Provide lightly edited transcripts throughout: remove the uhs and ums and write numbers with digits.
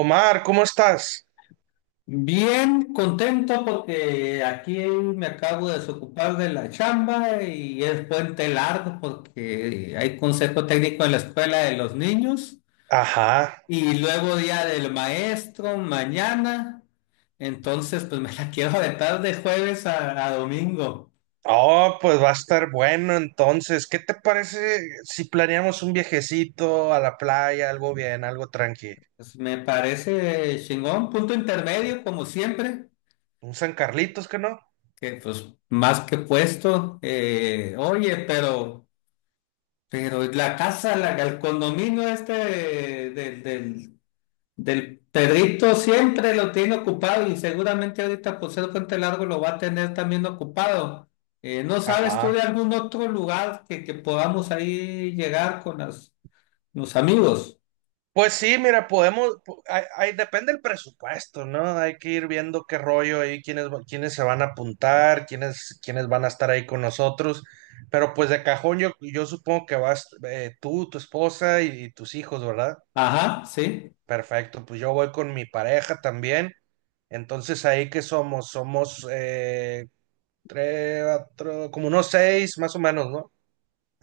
Omar, ¿cómo estás? Bien contento porque aquí me acabo de desocupar de la chamba y es puente largo porque hay consejo técnico en la escuela de los niños Ajá. y luego día del maestro mañana. Entonces, pues me la quiero aventar de jueves a domingo. Oh, pues va a estar bueno entonces. ¿Qué te parece si planeamos un viajecito a la playa, algo bien, algo tranqui? Pues, me parece chingón, punto intermedio como siempre, Un San Carlitos, ¿que no? que pues más que puesto. Oye, pero... Pero la casa, la, el condominio este del, del, del Pedrito siempre lo tiene ocupado y seguramente ahorita por ser Puente Largo lo va a tener también ocupado. ¿No sabes tú Ajá. de algún otro lugar que podamos ahí llegar con los amigos? Pues sí, mira, podemos, depende del presupuesto, ¿no? Hay que ir viendo qué rollo ahí, quiénes, quiénes se van a apuntar, quiénes van a estar ahí con nosotros. Pero pues de cajón yo supongo que vas tú, tu esposa y tus hijos, ¿verdad? Ajá, sí. Perfecto, pues yo voy con mi pareja también. Entonces, ¿ahí que somos? Somos tres, cuatro, como unos seis más o menos, ¿no?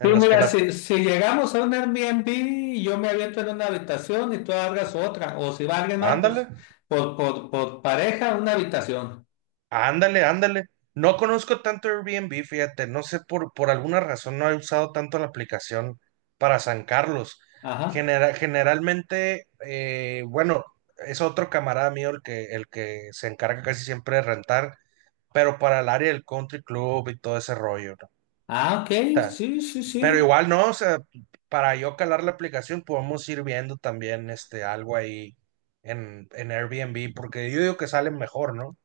Sí, los que mira, las... si llegamos a un Airbnb y yo me aviento en una habitación y tú abras otra, o si va alguien más, pues Ándale, por pareja una habitación. ándale, ándale. No conozco tanto Airbnb, fíjate, no sé, por alguna razón no he usado tanto la aplicación para San Carlos. Ajá. Generalmente, bueno, es otro camarada mío el que se encarga casi siempre de rentar, pero para el área del country club y todo ese rollo, Ah, ok, ¿no? sí, sí, Pero sí. igual no, o sea, para yo calar la aplicación podemos ir viendo también este algo ahí en Airbnb, porque yo digo que salen mejor, ¿no?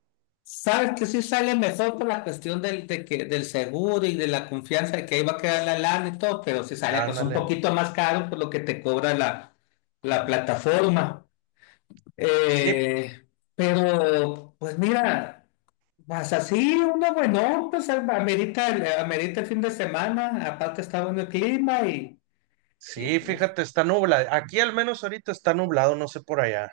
Sabes que sí sale mejor por la cuestión del seguro y de la confianza de que ahí va a quedar la lana y todo, pero sí sale pues un Ándale. poquito más caro por lo que te cobra la plataforma. Sí, Eh, pero, pues mira, vas así, uno bueno, pues amerita, amerita el fin de semana, aparte está bueno el clima y, sí, fíjate, está nublado. Aquí al menos ahorita está nublado, no sé por allá.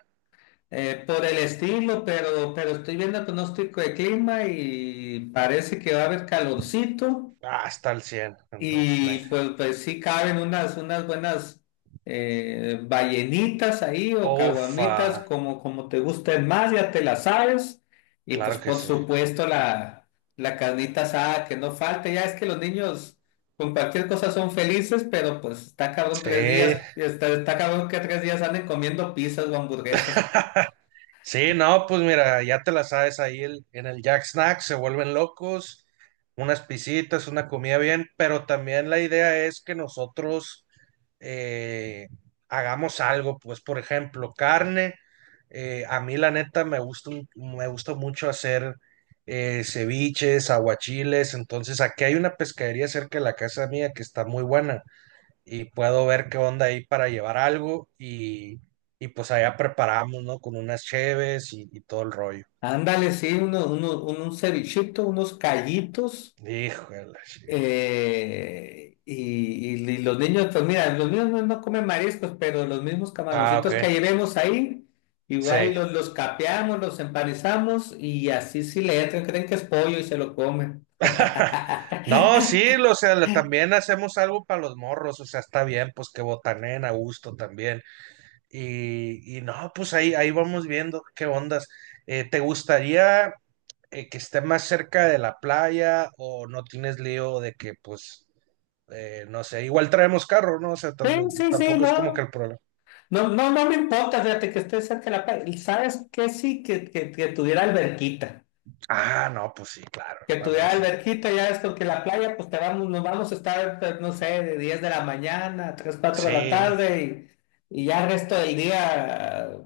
Por el estilo, pero estoy viendo el pronóstico de clima y parece que va a haber calorcito Ah, está al 100, entonces. y pues, pues sí caben unas buenas ballenitas ahí o Ufa, caguamitas como, como te gusten más, ya te las sabes. Y pues claro que por sí. supuesto la carnita asada que no falte, ya es que los niños con cualquier cosa son felices, pero pues está cabrón Sí, tres días, está cabrón que tres días anden comiendo pizzas o hamburguesas. sí, no, pues mira, ya te la sabes ahí en el Jack Snack, se vuelven locos, unas pisitas, una comida bien, pero también la idea es que nosotros eh, hagamos algo, pues por ejemplo, carne, a mí la neta me gusta, me gusta mucho hacer ceviches, aguachiles, entonces aquí hay una pescadería cerca de la casa mía que está muy buena y puedo ver qué onda ahí para llevar algo y pues allá preparamos, ¿no? Con unas cheves y todo el rollo. Ándale, sí, un cevichito, unos callitos, Híjole, sí. eh, y, y los niños, pues mira, los niños no comen mariscos, pero los mismos Ah, ok. camaroncitos que llevemos ahí, igual y Sí. Los capeamos, los empanizamos, y así sí le entran, creen que es pollo y se lo comen. No, sí, o sea, también hacemos algo para los morros, o sea, está bien, pues que botanen a gusto también. Y no, pues ahí vamos viendo qué ondas. ¿Te gustaría que esté más cerca de la playa o no tienes lío de que, pues, no sé, igual traemos carro, ¿no? O sea, Sí, sí, sí, tampoco es como que no. el problema. No, no, no me importa, fíjate que esté cerca de la playa. ¿Sabes qué? Sí, que tuviera alberquita. Ah, no, pues sí, claro, Que hermano. tuviera alberquita, ya es porque la playa, pues te vamos, nos vamos a estar, pues, no sé, de 10 de la mañana a 3, 4 de la Sí, tarde y ya el resto del día,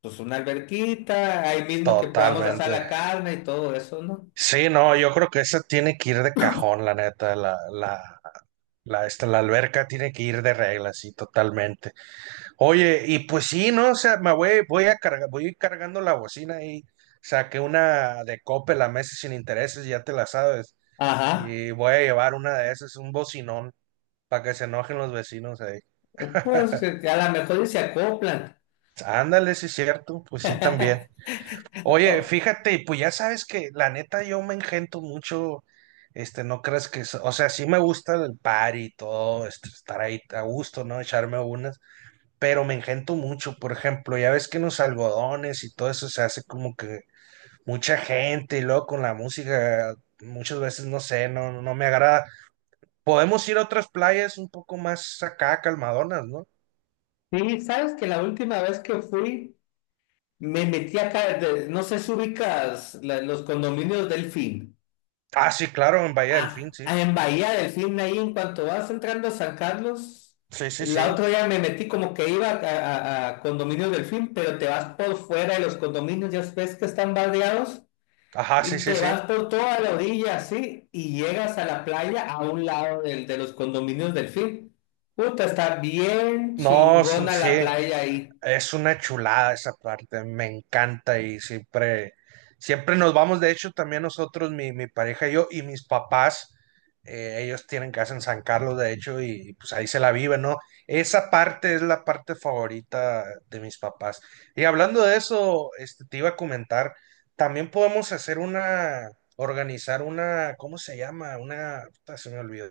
pues una alberquita, ahí mismo que podamos asar totalmente. la carne y todo eso, ¿no? Sí, no, yo creo que esa tiene que ir de cajón, la neta, la alberca tiene que ir de regla, sí, totalmente. Oye, y pues sí, ¿no? O sea, voy a cargar, voy a ir cargando la bocina y saqué una de Coppel la meses sin intereses, ya te la sabes. Ajá, Y voy a llevar una de esas, un bocinón, para que se enojen los vecinos ahí. pues a lo mejor y se acoplan. Ándale, sí es cierto, pues sí también. Oye, Oh, fíjate, pues ya sabes que la neta yo me engento mucho, este, no crees que, o sea, sí me gusta el party y todo, este, estar ahí a gusto, ¿no? Echarme unas, pero me engento mucho, por ejemplo, ya ves que en los algodones y todo eso se hace como que mucha gente y luego con la música muchas veces no sé, no me agrada. Podemos ir a otras playas un poco más acá, calmadonas, ¿no? sí, sabes que la última vez que fui, me metí acá, no sé si ubicas los condominios Delfín. Ah, sí, claro, en Bahía Ah, Delfín, sí. en Bahía del Fin, ahí en cuanto vas entrando a San Carlos, Sí, sí, la sí. otra ya me metí como que iba a condominios del Fin, pero te vas por fuera de los condominios, ya ves que están bardeados, Ajá, sí, y sí, te sí. vas por toda la orilla, así, y llegas a la playa a un lado de los condominios del Fin. Puta, está bien No, son- chingona la Sí, playa ahí. es una chulada esa parte, me encanta y siempre, siempre nos vamos, de hecho también nosotros, mi pareja y yo y mis papás, ellos tienen casa en San Carlos, de hecho, y pues ahí se la viven, ¿no? Esa parte es la parte favorita de mis papás. Y hablando de eso, este, te iba a comentar, también podemos hacer una, organizar una, ¿cómo se llama? Una, puta, se me olvidó,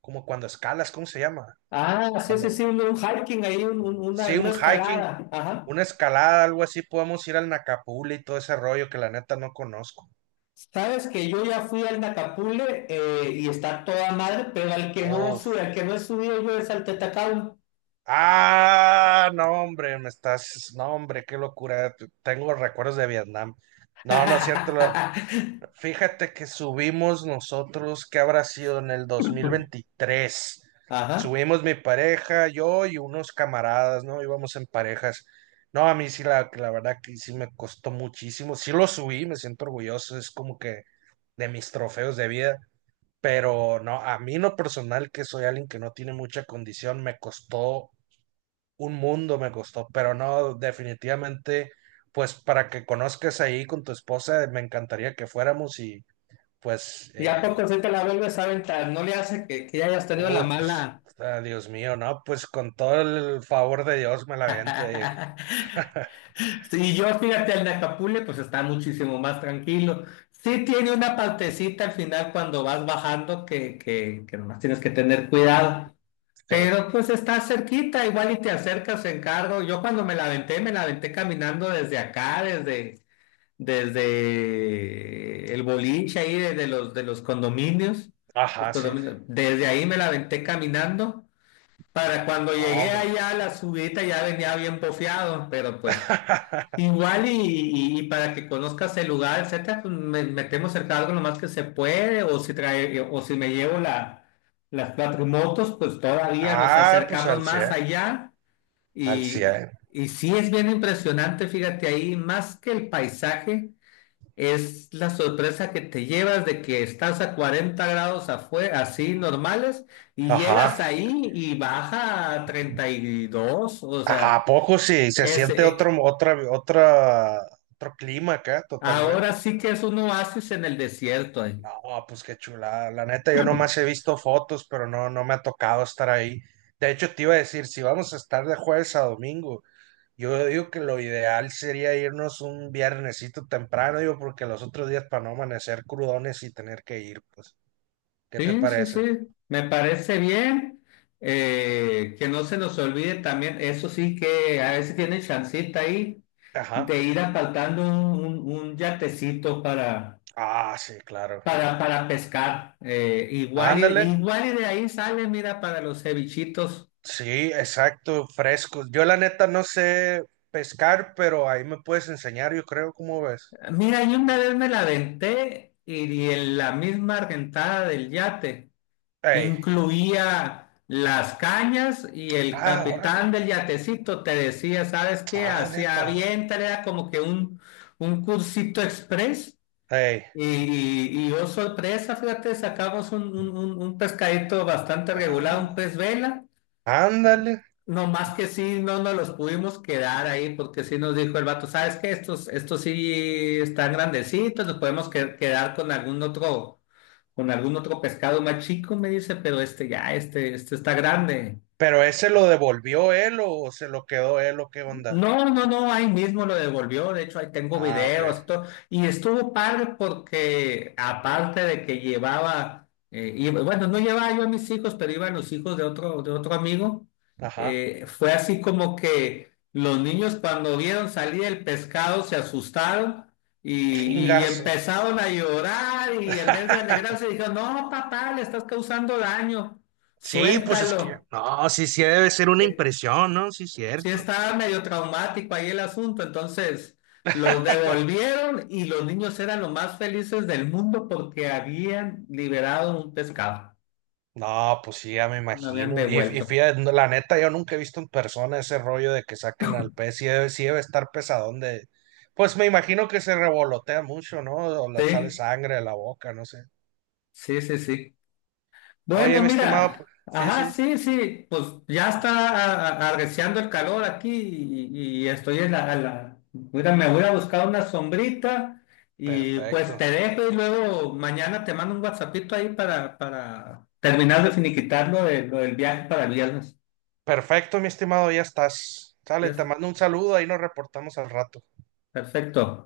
como cuando escalas, ¿cómo se llama? Ah, sí, sí, Cuando, sí, un hiking ahí, sí, una un hiking, escalada, ajá. una escalada, algo así, podemos ir al Nacapula y todo ese rollo que la neta no conozco. Sabes que yo ya fui al Nacapule y está toda madre, pero al que no sube, Uf. al que no he subido yo es al Tetacao. Ah, no, hombre, me estás. No, hombre, qué locura. Tengo recuerdos de Vietnam. No, no es cierto. Fíjate que subimos nosotros, ¿qué habrá sido en el 2023? Ajá. Subimos mi pareja, yo y unos camaradas, ¿no? Íbamos en parejas. No, a mí sí, la verdad que sí me costó muchísimo. Sí lo subí, me siento orgulloso. Es como que de mis trofeos de vida. Pero no, a mí en lo personal, que soy alguien que no tiene mucha condición, me costó un mundo, me costó, pero no, definitivamente, pues para que conozcas ahí con tu esposa, me encantaría que fuéramos y pues, Y a poco se te la vuelves a aventar, no le hace que ya hayas tenido la ut, mala. ah, Dios mío, ¿no? Pues con todo el favor de Dios me la aviento Y yo, fíjate, al Nacapule, pues está muchísimo más tranquilo. Sí tiene una partecita al final cuando vas bajando que nomás tienes que tener cuidado. sí, Pero pues está cerquita, igual y te acercas en carro. Yo cuando me la aventé caminando desde acá, desde el boliche ahí, desde de los condominios, los ajá, sí, condominios. Desde ahí me la aventé caminando. Para cuando no, llegué pues, allá a la subida ya venía bien bofeado, pero pues igual y, y para que conozcas el lugar, etcétera, pues metemos cerca algo lo más que se puede, o si trae, o si me llevo las cuatro motos, pues todavía nos ah, pues acercamos al más 100, allá. al Y, 100, y sí es bien impresionante, fíjate ahí, más que el paisaje, es la sorpresa que te llevas de que estás a 40 grados afuera, así normales, y ajá. llegas ahí y baja a 32, o sea. ¿A poco sí? Se Es, siente e- otro, otro clima acá, Ahora totalmente. sí que es un oasis en el desierto. No, pues qué chulada. La neta, yo nomás he visto fotos, pero no, no me ha tocado estar ahí. De hecho, te iba a decir, si vamos a estar de jueves a domingo, yo digo que lo ideal sería irnos un viernesito temprano, digo, porque los otros días para no amanecer crudones y tener que ir, pues, ¿qué te Sí, sí, sí. parece? Me parece bien. Que no se nos olvide también, eso sí que a veces tiene chancita ahí Ajá. de ir apartando un yatecito Ah, sí, claro. Para pescar. Igual, Ándale. igual y de ahí sale, mira, para los cevichitos. Sí, exacto, frescos. Yo la neta no sé pescar, pero ahí me puedes enseñar, yo creo, ¿cómo ves? Mira, yo una vez me la aventé y en la misma argentada del yate. Ey, Incluía las cañas y el ah, órale. capitán del yatecito te decía, ¿sabes qué? Ah, Hacía neta. bien, era como que un cursito express. Ey, Y, oh sorpresa, fíjate, sacamos un pescadito bastante ah, regular, un pez vela. ándale. No más que sí, no nos los pudimos quedar ahí porque sí nos dijo el vato, ¿sabes qué? Estos sí están grandecitos, nos podemos quedar con algún otro, con algún otro pescado más chico, me dice, pero este ya, este está grande. Pero ese lo devolvió él o se lo quedó él o qué onda. No, no, no, ahí mismo lo devolvió, de hecho ahí tengo Ah, ok. videos, todo, y estuvo padre porque aparte de que llevaba, bueno, no llevaba yo a mis hijos, pero iban los hijos de otro amigo, Ajá. Fue así como que los niños cuando vieron salir el pescado se asustaron y Chingazo. empezaron a llorar y en vez de alegrarse dijeron, no, papá, le estás causando daño, Sí, pues es que, suéltalo. no, sí, sí debe ser una Eh, impresión, ¿no? Sí, sí cierto. estaba medio traumático ahí el asunto, entonces los devolvieron y los niños eran los más felices del mundo porque habían liberado un pescado, No, pues sí, ya me lo habían imagino. Y devuelto. fíjate, no, la neta, yo nunca he visto en persona ese rollo de que saquen al pez. Sí debe estar pesadón de... Pues me imagino que se revolotea mucho, ¿no? O le sale Sí, sangre de la boca, no sé. sí, sí, sí. Oye, Bueno, mi estimado, mira, sí, ajá, sí, sí, sí, pues ya está arreciando el calor aquí y estoy en mira, me voy a buscar una sombrita y pues perfecto. te dejo y luego mañana te mando un WhatsAppito ahí para terminar de finiquitar lo del viaje para el viernes. Perfecto, mi estimado, ya estás. Ya Sale, te es- mando un saludo, ahí nos reportamos al rato. Perfecto.